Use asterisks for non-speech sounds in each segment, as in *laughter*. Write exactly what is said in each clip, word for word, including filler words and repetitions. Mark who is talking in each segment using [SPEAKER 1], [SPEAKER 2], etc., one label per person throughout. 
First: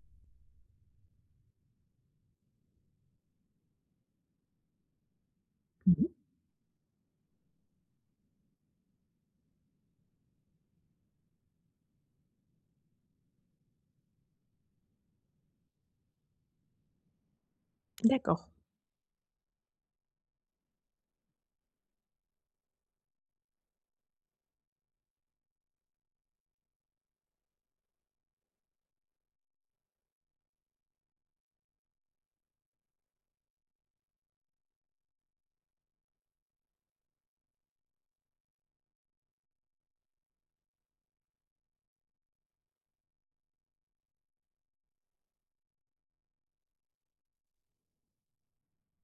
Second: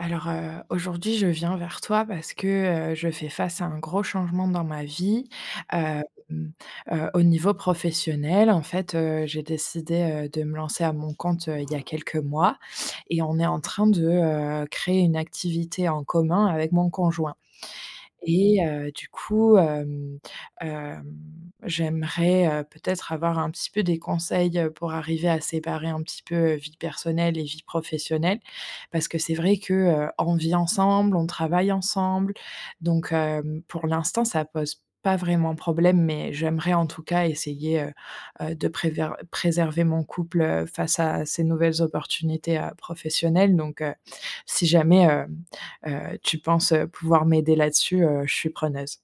[SPEAKER 1] Alors, heu, aujourd'hui, je viens vers toi parce que, heu, je fais face à un gros changement dans ma vie.
[SPEAKER 2] Mmh
[SPEAKER 1] Hem,
[SPEAKER 2] mh.
[SPEAKER 1] heu, au niveau professionnel en fait, heu, j'ai décidé, heu, de me lancer à mon compte, heu, il y a quelques mois et on est en train de, heu, créer une activité en commun avec mon conjoint
[SPEAKER 2] D'accord.
[SPEAKER 1] et heu, du coup, hem, hem, j'aimerais, heu, peut-être avoir un petit peu des conseils, heu, pour arriver à séparer un petit peu vie personnelle et vie professionnelle. Parce que c'est vrai que, heu, on vit ensemble, on travaille ensemble donc hem, pour l'instant, ça pose pas vraiment problème mais j'aimerais en tout cas essayer, heu, heu, de préver de préserver mon couple, heu, face à ces nouvelles opportunités, heu, professionnelles donc heu, si jamais, hem, heu, tu penses, heu, pouvoir m'aider là-dessus, heu, je suis preneuse.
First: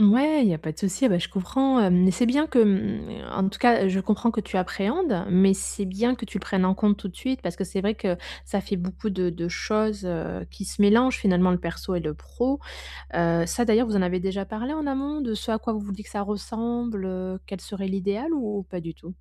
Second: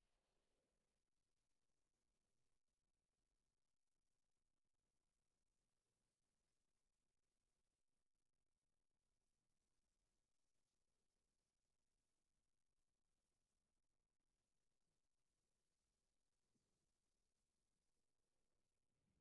[SPEAKER 2] Mouais, il y a pas de souci, bah je comprends. Hem, c'est bien que, mmh en tout cas, je comprends que tu appréhendes mais c'est bien que tu le prennes en compte tout de suite. Parce que c'est vrai que ça fait beaucoup de de choses, heu, qui se mélangent finalement le perso et le pro. Heu, ça d'ailleurs, vous en avez déjà parlé en amont de ce à quoi vous vous dites que ça ressemble, heu, quel serait l'idéal ou pas du tout?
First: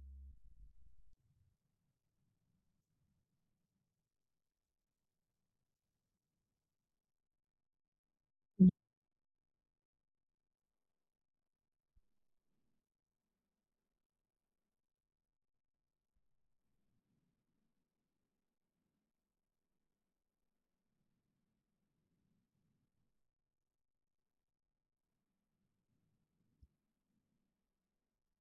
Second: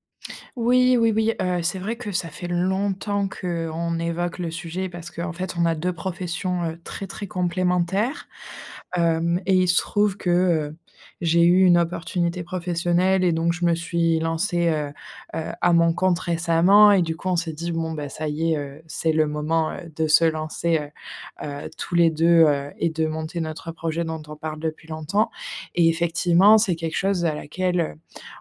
[SPEAKER 1] Oui oui oui, heu, c'est vrai que ça fait longtemps qu'on évoque le sujet parce qu'en fait on a deux professions, heu, très très complémentaires.
[SPEAKER 2] Mmh.
[SPEAKER 1] Hem et il se trouve que, heu, j'ai eu une opportunité professionnelle et donc je me suis lancée, heu, heu, à mon compte récemment et du coup, on s'est dit: «Bon beh, ça y est, heu, c'est le moment, heu, de se lancer, heu, heu, tous les deux, heu et de monter notre projet dont on parle depuis longtemps» et effectivement, c'est quelque chose à laquelle, heu,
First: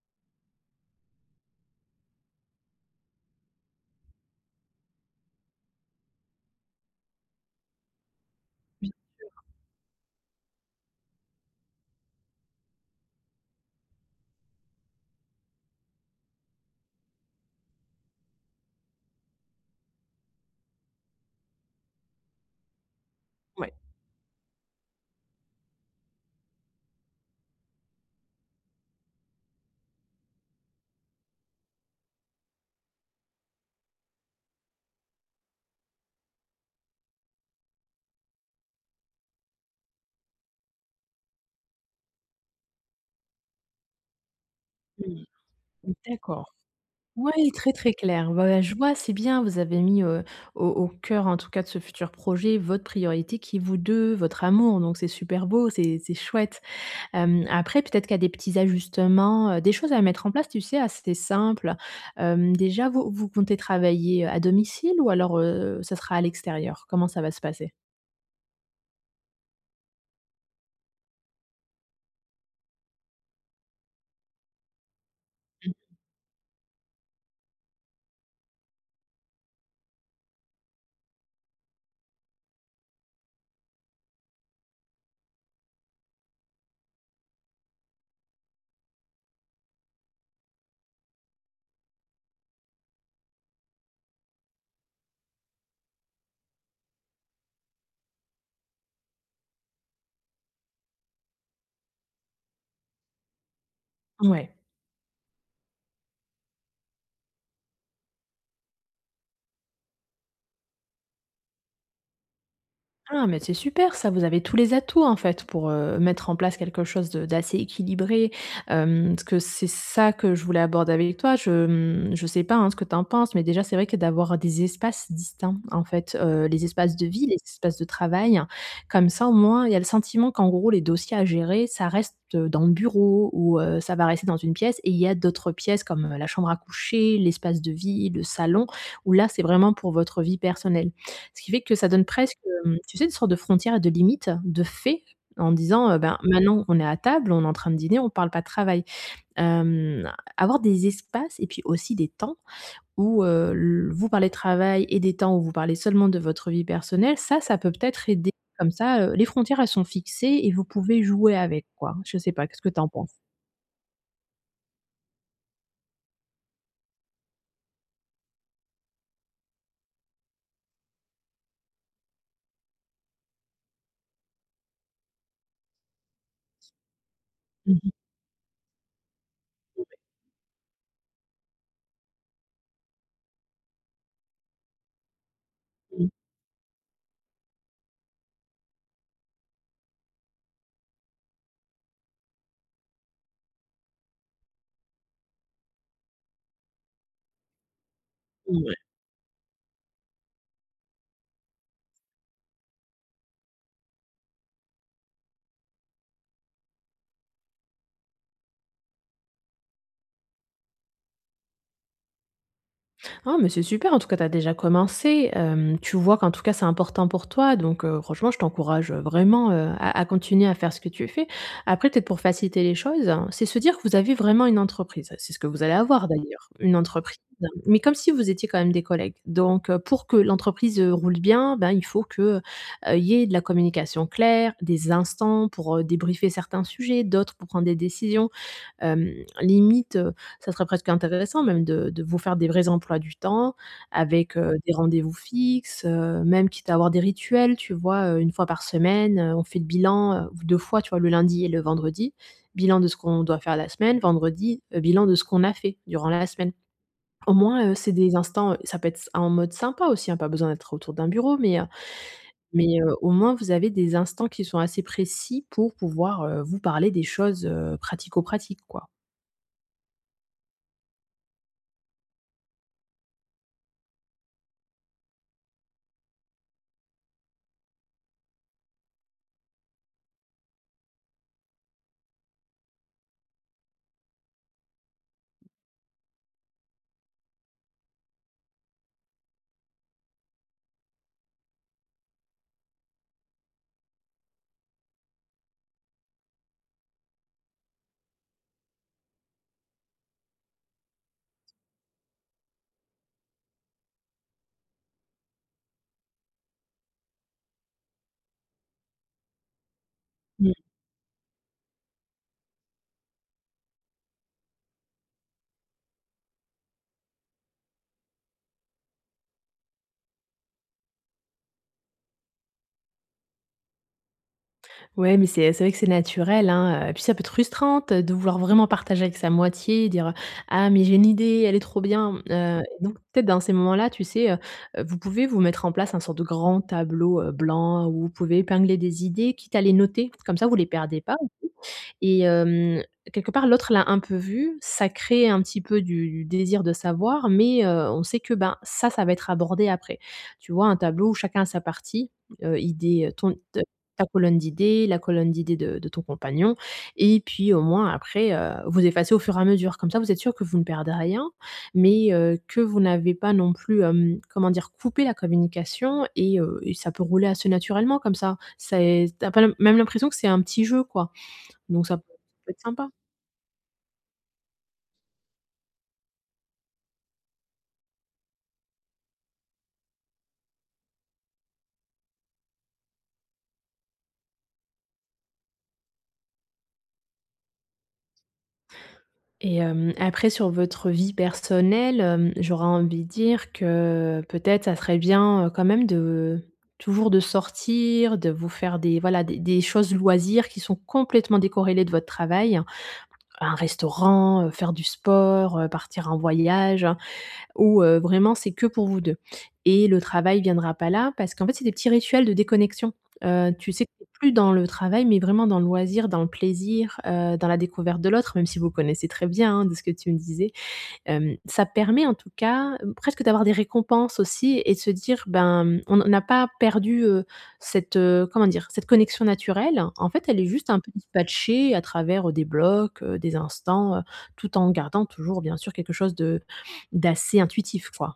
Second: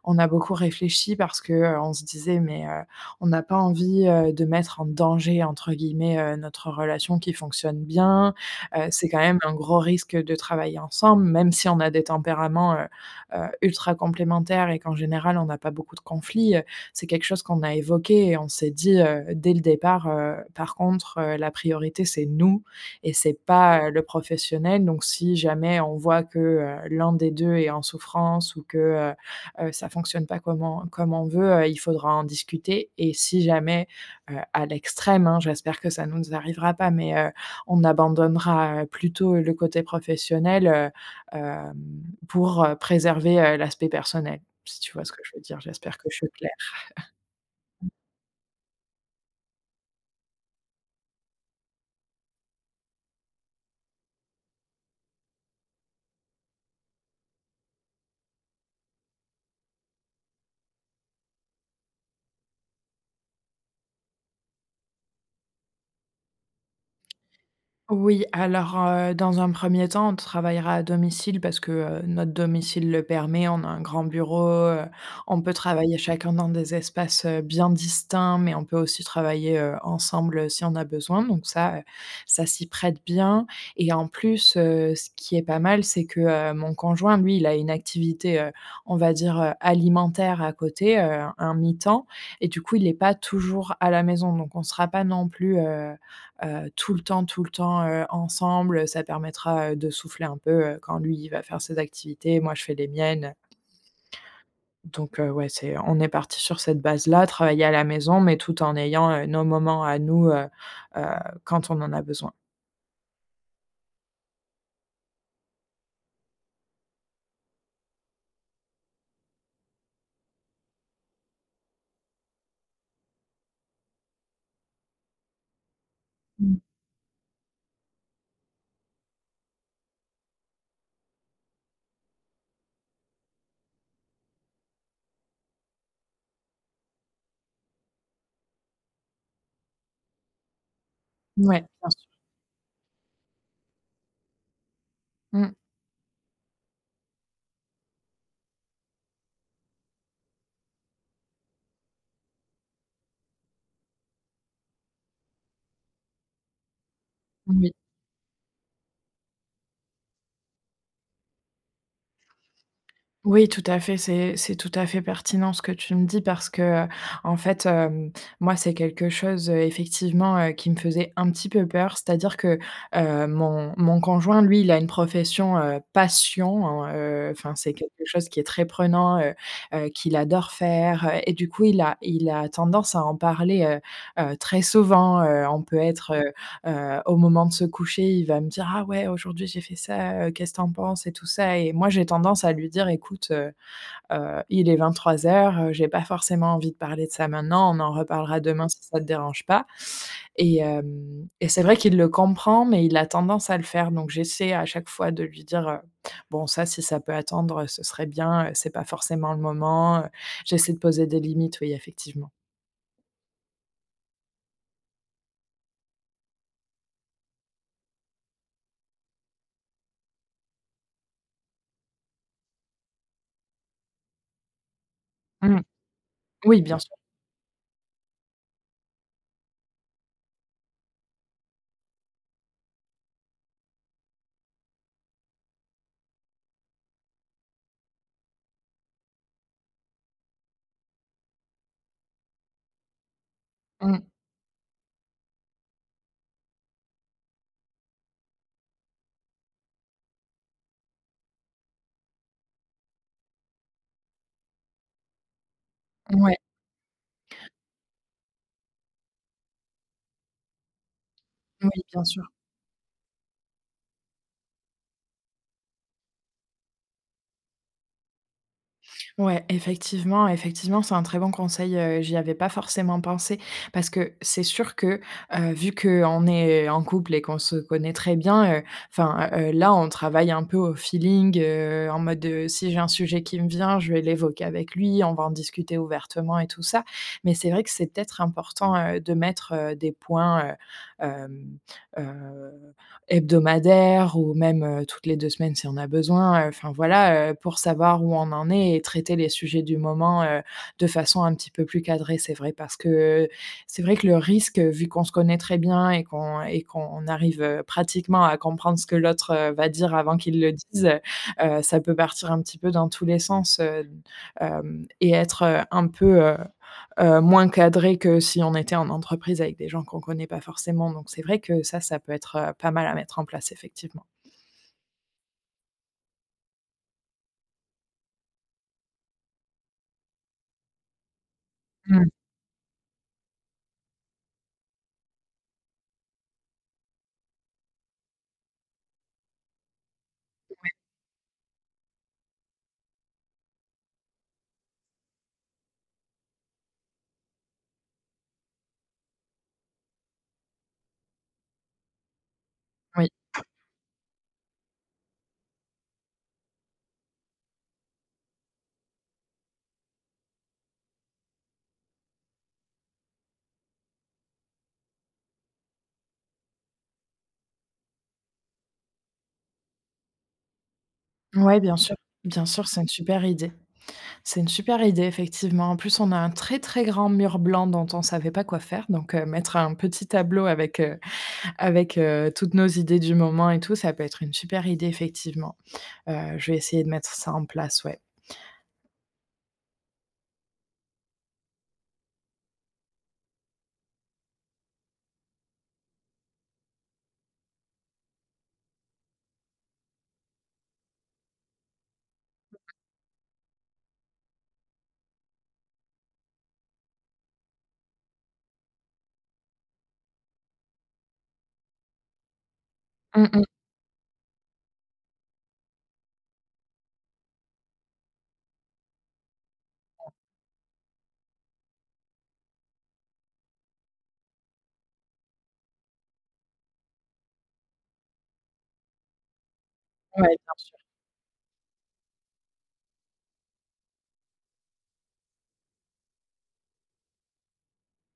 [SPEAKER 1] on a beaucoup réfléchi. Parce que, heu, on se disait: «Mais heu, on a pas envie, heu, de mettre en «danger» entre guillemets, heu, notre relation qui fonctionne bien». Heu,
[SPEAKER 2] Bien
[SPEAKER 1] c'est quand
[SPEAKER 2] sûr.
[SPEAKER 1] même un gros risque de travailler ensemble. Même si on a des tempéraments, heu, heu, ultra complémentaires et qu'en général, on a pas beaucoup de conflits, heu, c'est quelque chose qu'on a évoqué et on s'est dit, heu, dès le départ, heu: «Par contre, heu, la priorité, c'est nous et c'est
[SPEAKER 2] Ouais.
[SPEAKER 1] pas le professionnel», donc si jamais on voit que, heu, l'un des deux est en souffrance ou que heu, heu, ça fonctionne pas comme on comme on veut, heu, il faudra en discuter et si jamais, heu, à l'extrême, hein, j'espère que ça nous n z arrivera pas, mais heu, on abandonnera, heu, plutôt le côté professionnel, heu, hem, pour, heu, préserver, heu, l'aspect personnel. Si tu vois ce que
[SPEAKER 2] Mmh,
[SPEAKER 1] je veux dire, j'espère que je suis claire.
[SPEAKER 2] d'accord. Ouais, très
[SPEAKER 1] *chuckles*
[SPEAKER 2] très clair. Ouais, je vois, c'est bien, vous avez mis, heu, au au cœur en tout cas de ce futur projet, votre priorité qui est vous deux, votre amour donc, c'est super beau. C'est c'est chouette. Hem, après, peut-être qu'il y a des petits ajustements, heu, des choses à mettre en place, tu sais, assez simple. Hem, déjà, vous vous comptez travailler, heu, à domicile ou alors, heu, ça sera à l'extérieur? Comment ça va se passer?
[SPEAKER 1] Oui, alors, heu, dans un premier temps, on travaillera à domicile parce que, heu, notre domicile le permet. On a un grand bureau, heu, on peut
[SPEAKER 2] Mmh mh.
[SPEAKER 1] travailler chacun dans des espaces, heu, bien distincts, mais on peut aussi travailler, heu, ensemble si on a besoin. Donc ça, heu, ça s'y prête bien et en plus, heu, ce qui est pas mal, c'est que, heu, mon conjoint, lui, il a une activité, heu, on va dire, heu, alimentaire à côté. Heu, un mi-temps et du coup, il est pas toujours à la maison donc on sera pas non plus, heu, heu, tout le temps tout le temps, heu, ensemble. Heu, ça permettra, heu, de souffler un peu, heu, quand lui, il va faire ses activités, moi, je fais les miennes, heu
[SPEAKER 2] Ouais.
[SPEAKER 1] donc heu, ouais, c'est on est partis sur cette base-là. Travailler à la maison, mais tout en ayant, heu, nos moments à nous, heu, heu, quand on en a besoin.
[SPEAKER 2] Ah, mais c'est super ça! Vous avez tous les atouts en fait pour, heu, mettre en place quelque chose de d'assez équilibré, hem, ce que c'est ça que je voulais aborder avec toi, je, mmh, je sais pas hein, ce que tu en penses, mais déjà, c'est vrai que d'avoir des espaces distincts en fait, heu,
[SPEAKER 1] Mmh.
[SPEAKER 2] les espaces de vie, les espaces de travail. Comme ça au moins, il y a le sentiment qu'en gros, les dossiers à gérer, ça reste dans le bureau ou heu, ça va rester dans une pièce, et il y a d'autres pièces comme la chambre à coucher, l'espace de vie, le salon, où là, c'est vraiment pour votre vie personnelle. Ce qui
[SPEAKER 1] Mouais,
[SPEAKER 2] fait que ça
[SPEAKER 1] bien
[SPEAKER 2] donne
[SPEAKER 1] sûr.
[SPEAKER 2] presque, hem, tu sais? Une sorte de frontière et de limite, de fait, en
[SPEAKER 1] Mmh.
[SPEAKER 2] disant: «Heu, ben, maintenant on est à table, on est en train de dîner, on parle pas de travail». Hem, avoir des espaces et puis aussi des temps où, heu, l vous parlez de travail et des temps où vous parlez seulement de votre vie personnelle, ça, ça peut
[SPEAKER 1] Oui.
[SPEAKER 2] peut-être aider, comme ça, heu, les frontières elles sont fixées et vous pouvez jouer avec, quoi. Je sais pas, qu'est-ce que tu en penses?
[SPEAKER 1] Oui, tout à fait. C'est c'est tout à fait pertinent ce que tu me dis parce que, heu, en fait, hem, moi c'est quelque chose effectivement, heu, qui me faisait un petit peu peur. C'est-à-dire que, heu, mon mon conjoint lui, il a une profession, heu, passion en, heu, enfin, c'est
[SPEAKER 2] Mmh
[SPEAKER 1] quelque
[SPEAKER 2] mh.
[SPEAKER 1] chose qui est très prenant, heu
[SPEAKER 2] Ouais.
[SPEAKER 1] heu, qu'il adore faire, heu, et du coup il a il a tendance à en parler, heu heu, très souvent, heu, on peut
[SPEAKER 2] Mmh.
[SPEAKER 1] être, heu heu, au moment de se coucher il va me dire: «Ah ouais, aujourd'hui j'ai fait ça, heu, qu'est-ce que tu en penses et tout ça?» et moi j'ai tendance à lui dire: «Écoute, heu heu, il est vingt-trois heures, heu, j'ai pas forcément envie de parler de ça maintenant. On en reparlera demain
[SPEAKER 2] Mouais.
[SPEAKER 1] si ça te dérange pas», et hem, et c'est vrai qu'il le comprend mais il a tendance à le faire, donc j'essaie à chaque fois de lui dire, heu: «Bon, ça, si ça peut attendre, heu, ce serait bien, heu, c'est pas forcément le moment, heu». J'essaie de poser des limites, oui, effectivement.
[SPEAKER 2] Ah mais c'est super! En tout cas, tu as déjà commencé, hem, tu vois qu'en tout cas, c'est important pour toi donc heu, franchement, je t'encourage vraiment, heu, à à continuer à faire ce que tu as fait. Après, peut-être pour faciliter les choses. C'est se dire que vous avez vraiment une entreprise. C'est ce que
[SPEAKER 1] Mmh,
[SPEAKER 2] vous allez avoir d'ailleurs.
[SPEAKER 1] oui,
[SPEAKER 2] Une
[SPEAKER 1] bien sûr.
[SPEAKER 2] entreprise mais comme si vous étiez quand même des collègues donc heu, pour que l'entreprise, heu, roule bien, ben, il faut que, heu, il y ait de la communication claire, des instants pour débriefer certains sujets, d'autres pour prendre des décisions. Hem, limite, heu, ça serait presque intéressant même de de vous faire des vrais emplois du temps
[SPEAKER 1] Mmh.
[SPEAKER 2] avec, heu, des rendez-vous fixes, heu, même quitte à avoir des rituels, tu vois? Heu, une fois par semaine, heu, on fait le bilan, heu, v deux fois, tu vois? Le lundi et le vendredi. Bilan de ce qu'on doit faire la semaine, vendredi, heu, bilan de ce qu'on a fait durant la
[SPEAKER 1] Mouais.
[SPEAKER 2] semaine. Au moins, heu, c'est des instants ça peut être s en mode sympa aussi, hein. Pas besoin d'être autour d'un bureau, mais heu,
[SPEAKER 1] Oui, bien sûr.
[SPEAKER 2] mais heu, au moins vous avez des instants qui sont assez précis pour pouvoir, heu, vous parler des choses, heu, pratico-pratiques quoi.
[SPEAKER 1] Ouais, effectivement effectivement, c'est un très bon conseil, heu, j'y avais pas forcément pensé parce que c'est sûr que, heu, vu qu'on est en couple et qu'on se connaît très bien, heu, enfin, heu heu, là on travaille un peu au feeling, heu, en mode, heu, si j'ai un sujet qui me vient, je vais l'évoquer avec lui. On va en discuter ouvertement et tout ça, mais c'est vrai que c'est peut-être important, heu, de mettre des points, heu, hem, heu, hebdomadaire ou même, heu, toutes les deux semaines si on a besoin, heu, enfin voilà, heu, pour savoir où on en est et traiter les sujets du moment, heu, de façon un petit peu plus cadrée. C'est vrai parce que, heu, c'est vrai que le risque, heu, vu qu'on se connaît très bien et qu'on et qu'on arrive, heu, pratiquement à comprendre ce que l'autre, heu, va dire avant qu'il le
[SPEAKER 2] Mmh.
[SPEAKER 1] dise, heu, ça peut partir un petit peu dans tous les sens, heu, hem, et être un peu, heu heu, moins cadré que si on était en entreprise avec des gens qu'on connaît pas forcément, donc c'est vrai que ça, ça peut être, heu, pas mal à mettre en place effectivement.
[SPEAKER 2] Ouais, mais c'est et c'est vrai que c'est naturel, hein, heu, et puis ça peut être frustrante de vouloir vraiment partager avec sa moitié, dire: «Ah mais j'ai une idée, elle est trop
[SPEAKER 1] Mmh mh.
[SPEAKER 2] bien», mmh, heu, donc, peut-être dans ces moments-là, tu sais? Heu, vous pouvez vous mettre en place un sorte de grand tableau, heu, blanc où vous pouvez épingler des idées, quitte à les noter. Comme ça, vous les
[SPEAKER 1] Ouais.
[SPEAKER 2] perdez pas aussi et hem, quelque part, l'autre l'a un peu vu. Ça crée un petit peu du du désir de savoir, mais heu, on sait que ben, ça, ça va être abordé après. Tu vois? Un tableau où chacun a sa partie, heu, idée,
[SPEAKER 1] Oui.
[SPEAKER 2] heu, ton te ta colonne d'idées, la colonne d'idées de de ton compagnon et puis au moins après, heu, vous effacez au fur et à mesure comme ça, vous êtes sûr que vous ne perdez rien mais heu, que vous n'avez pas non plus, hem, comment dire? Coupé la communication et heu, et ça peut rouler assez naturellement comme ça. C'est tu as pas l même l'impression que c'est un petit jeu quoi,
[SPEAKER 1] Ouais, bien
[SPEAKER 2] donc ça
[SPEAKER 1] sûr,
[SPEAKER 2] *unintelligible* ça
[SPEAKER 1] bien
[SPEAKER 2] peut être
[SPEAKER 1] sûr, c'est une
[SPEAKER 2] sympa.
[SPEAKER 1] super idée. C'est une super idée effectivement. En plus, on a un très très grand mur blanc dont on savait pas quoi faire donc heu, mettre un petit tableau avec, heu avec, heu, toutes nos idées du moment et tout, ça peut être une super idée effectivement, heu, je vais essayer de mettre ça en place, ouais.
[SPEAKER 2] Et hem, après sur votre vie personnelle, hem, j'aurais envie de dire que peut-être ça serait bien, heu, quand même de, toujours, de sortir, de vous faire des voilà des des choses loisirs qui sont complètement décorrélées de votre travail. Un restaurant, heu, faire du sport, heu, partir en voyage, où, heu, vraiment, c'est que pour vous deux et le travail viendra pas là parce qu'en fait, c'est des petits rituels de déconnexion,
[SPEAKER 1] Mmh, mmh.
[SPEAKER 2] heu, tu sais? Tu es plus dans le travail, mais vraiment dans le loisir, dans le plaisir, heu, dans la découverte de l'autre, même si vous connaissez très bien, hein, de ce que tu me disais. Hem, ça permet en tout cas, presque d'avoir des récompenses aussi et de se dire ben, mmh, on a pas perdu, heu, cette, heu, comment dire? Cette connexion naturelle. En fait,
[SPEAKER 1] Ouais, bien
[SPEAKER 2] elle est juste
[SPEAKER 1] sûr.
[SPEAKER 2] un peu dispatchée à travers, heu, des blocs, heu, des instants, heu, tout en gardant toujours bien sûr quelque chose de d'assez intuitif quoi.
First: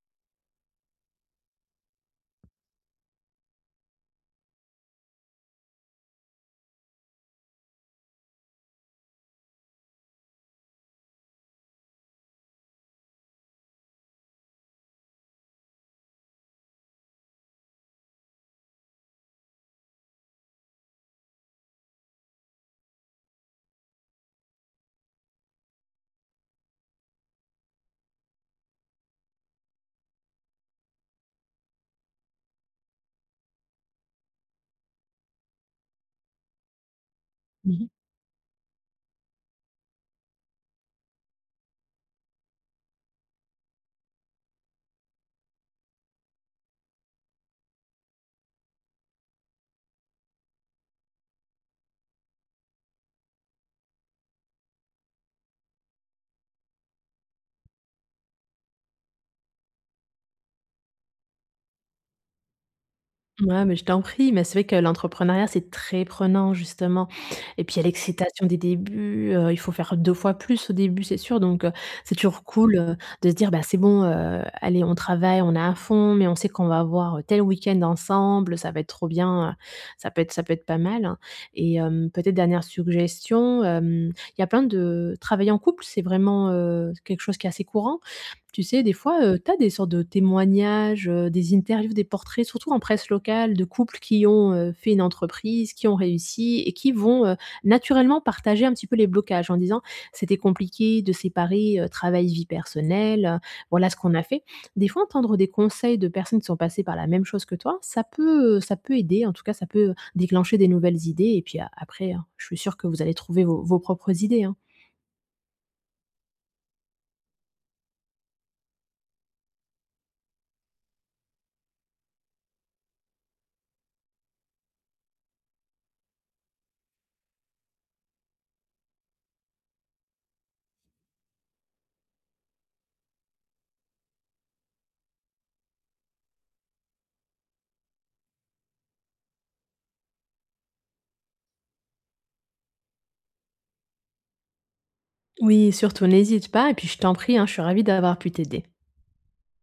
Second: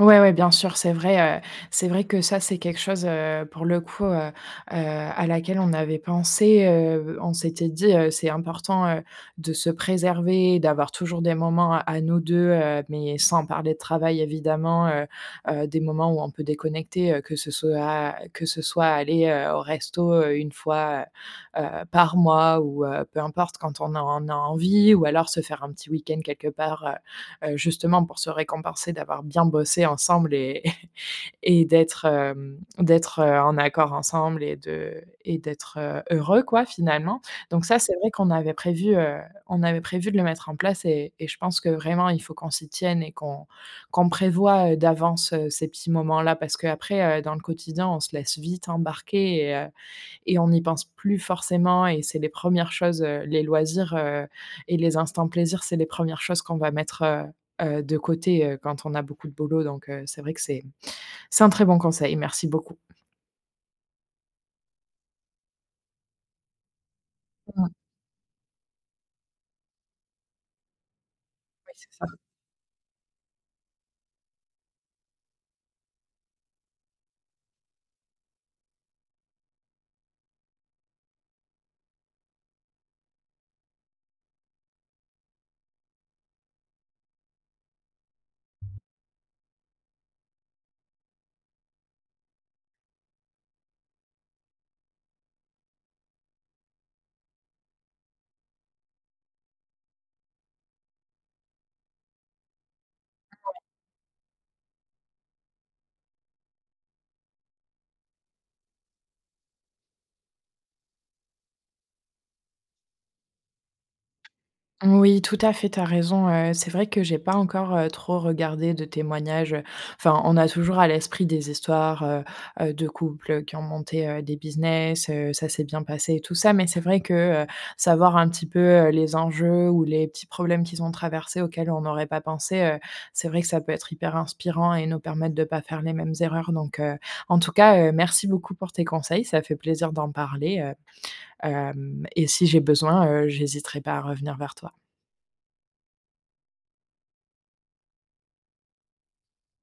[SPEAKER 1] Ouais, ouais, bien sûr. C'est vrai, heu, c'est vrai que ça, c'est quelque chose, heu, pour le coup, heu heu, à laquelle on avait pensé. Heu, on s'était dit, heu: «C'est important, heu, de se préserver, d'avoir toujours des moments à nous deux heu, mais sans parler de travail, évidemment». Heu-heu, des moments où on peut déconnecter, heu, que ce soit à que ce soit aller, heu, au resto, heu, une fois, heu heu, par mois, ou heu, peu importe, quand on a on a envie, ou alors se faire un petit week-end quelque part, heu heu, justement pour se récompenser d'avoir bien bossé ensemble et *chuckles* et d'être, hem d'être, heu, en accord ensemble et de et d'être, heu, heureux, quoi, finalement. Donc
[SPEAKER 2] Mmh
[SPEAKER 1] ça,
[SPEAKER 2] mh.
[SPEAKER 1] c'est vrai qu'on avait prévu, heu, on avait prévu de le mettre en place et et je pense que vraiment il faut qu'on s'y tienne et qu'on qu'on prévoie, heu, d'avance, heu, ces petits moments-là. Parce qu'après, heu, dans le quotidien, on se laisse vite embarquer et heu, et on y pense plus forcément, et c'est les premières choses, heu, les loisirs, heu, et les instants plaisir, c'est les premières choses qu'on va mettre, heu heu, de côté, heu, quand on a beaucoup de boulot. Donc heu, c'est vrai que c'est c'est un très bon conseil. Merci beaucoup.
[SPEAKER 2] Mouais, mais je t'en prie, mais c'est vrai que l'entrepreneuriat, c'est très prenant justement, et
[SPEAKER 1] Ouais.
[SPEAKER 2] puis il y a l'excitation des débuts, heu, il faut faire deux fois plus au début c'est sûr, donc
[SPEAKER 1] Oui,
[SPEAKER 2] heu,
[SPEAKER 1] c'est ça.
[SPEAKER 2] c'est toujours cool, heu, de se dire: «Bah, c'est bon, heu, allez on travaille, on est à fond, mais on sait qu'on va avoir, heu, tel week-end ensemble. Ça va être trop bien, heu». Ça peut être ça peut être pas mal, et hem, peut-être dernière suggestion, hem, il y a plein de travailler en couple c'est vraiment, heu, c'est quelque chose qui est assez courant. Tu sais? Des fois, heu, tu as des sortes de témoignages, heu, des interviews, des portraits, surtout en presse locale de couples qui ont, heu, fait une entreprise, qui ont réussi et qui vont, heu, naturellement partager un petit peu les blocages en disant: «C'était compliqué de séparer, heu, travail, vie
[SPEAKER 1] Mmh,
[SPEAKER 2] personnelle,
[SPEAKER 1] ouais.
[SPEAKER 2] voilà ce qu'on a fait». Des fois entendre des conseils de personnes qui sont passées par la même chose que toi, ça peut, heu, ça peut aider. En tout cas, ça peut, heu, déclencher des nouvelles idées et puis a après hein, je suis sûre que vous allez trouver vos vos propres idées, hein?
[SPEAKER 1] Moui, tout à fait, tu as raison, heu, c'est vrai que j'ai pas encore, heu, trop regardé de témoignages, heu, enfin, on a toujours à l'esprit des histoires, heu heu, de couples, heu, qui ont monté, heu, des business, heu, ça s'est bien passé et tout ça, mais c'est vrai que, heu, savoir un petit peu, heu, les enjeux ou les petits problèmes qu'ils ont traversés, auxquels on n'aurait pas pensé, heu, c'est vrai que ça peut être hyper inspirant et nous permettre de pas faire les mêmes erreurs donc heu, en tout cas, heu, merci beaucoup pour tes conseils. Ça a fait plaisir d'en parler, heu, hem, et si j'ai besoin, heu, j'hésiterai pas à revenir vers toi.
[SPEAKER 2] Oui, surtout n'hésite pas et puis je t'en prie, hein, je suis ravie d'avoir pu t'aider.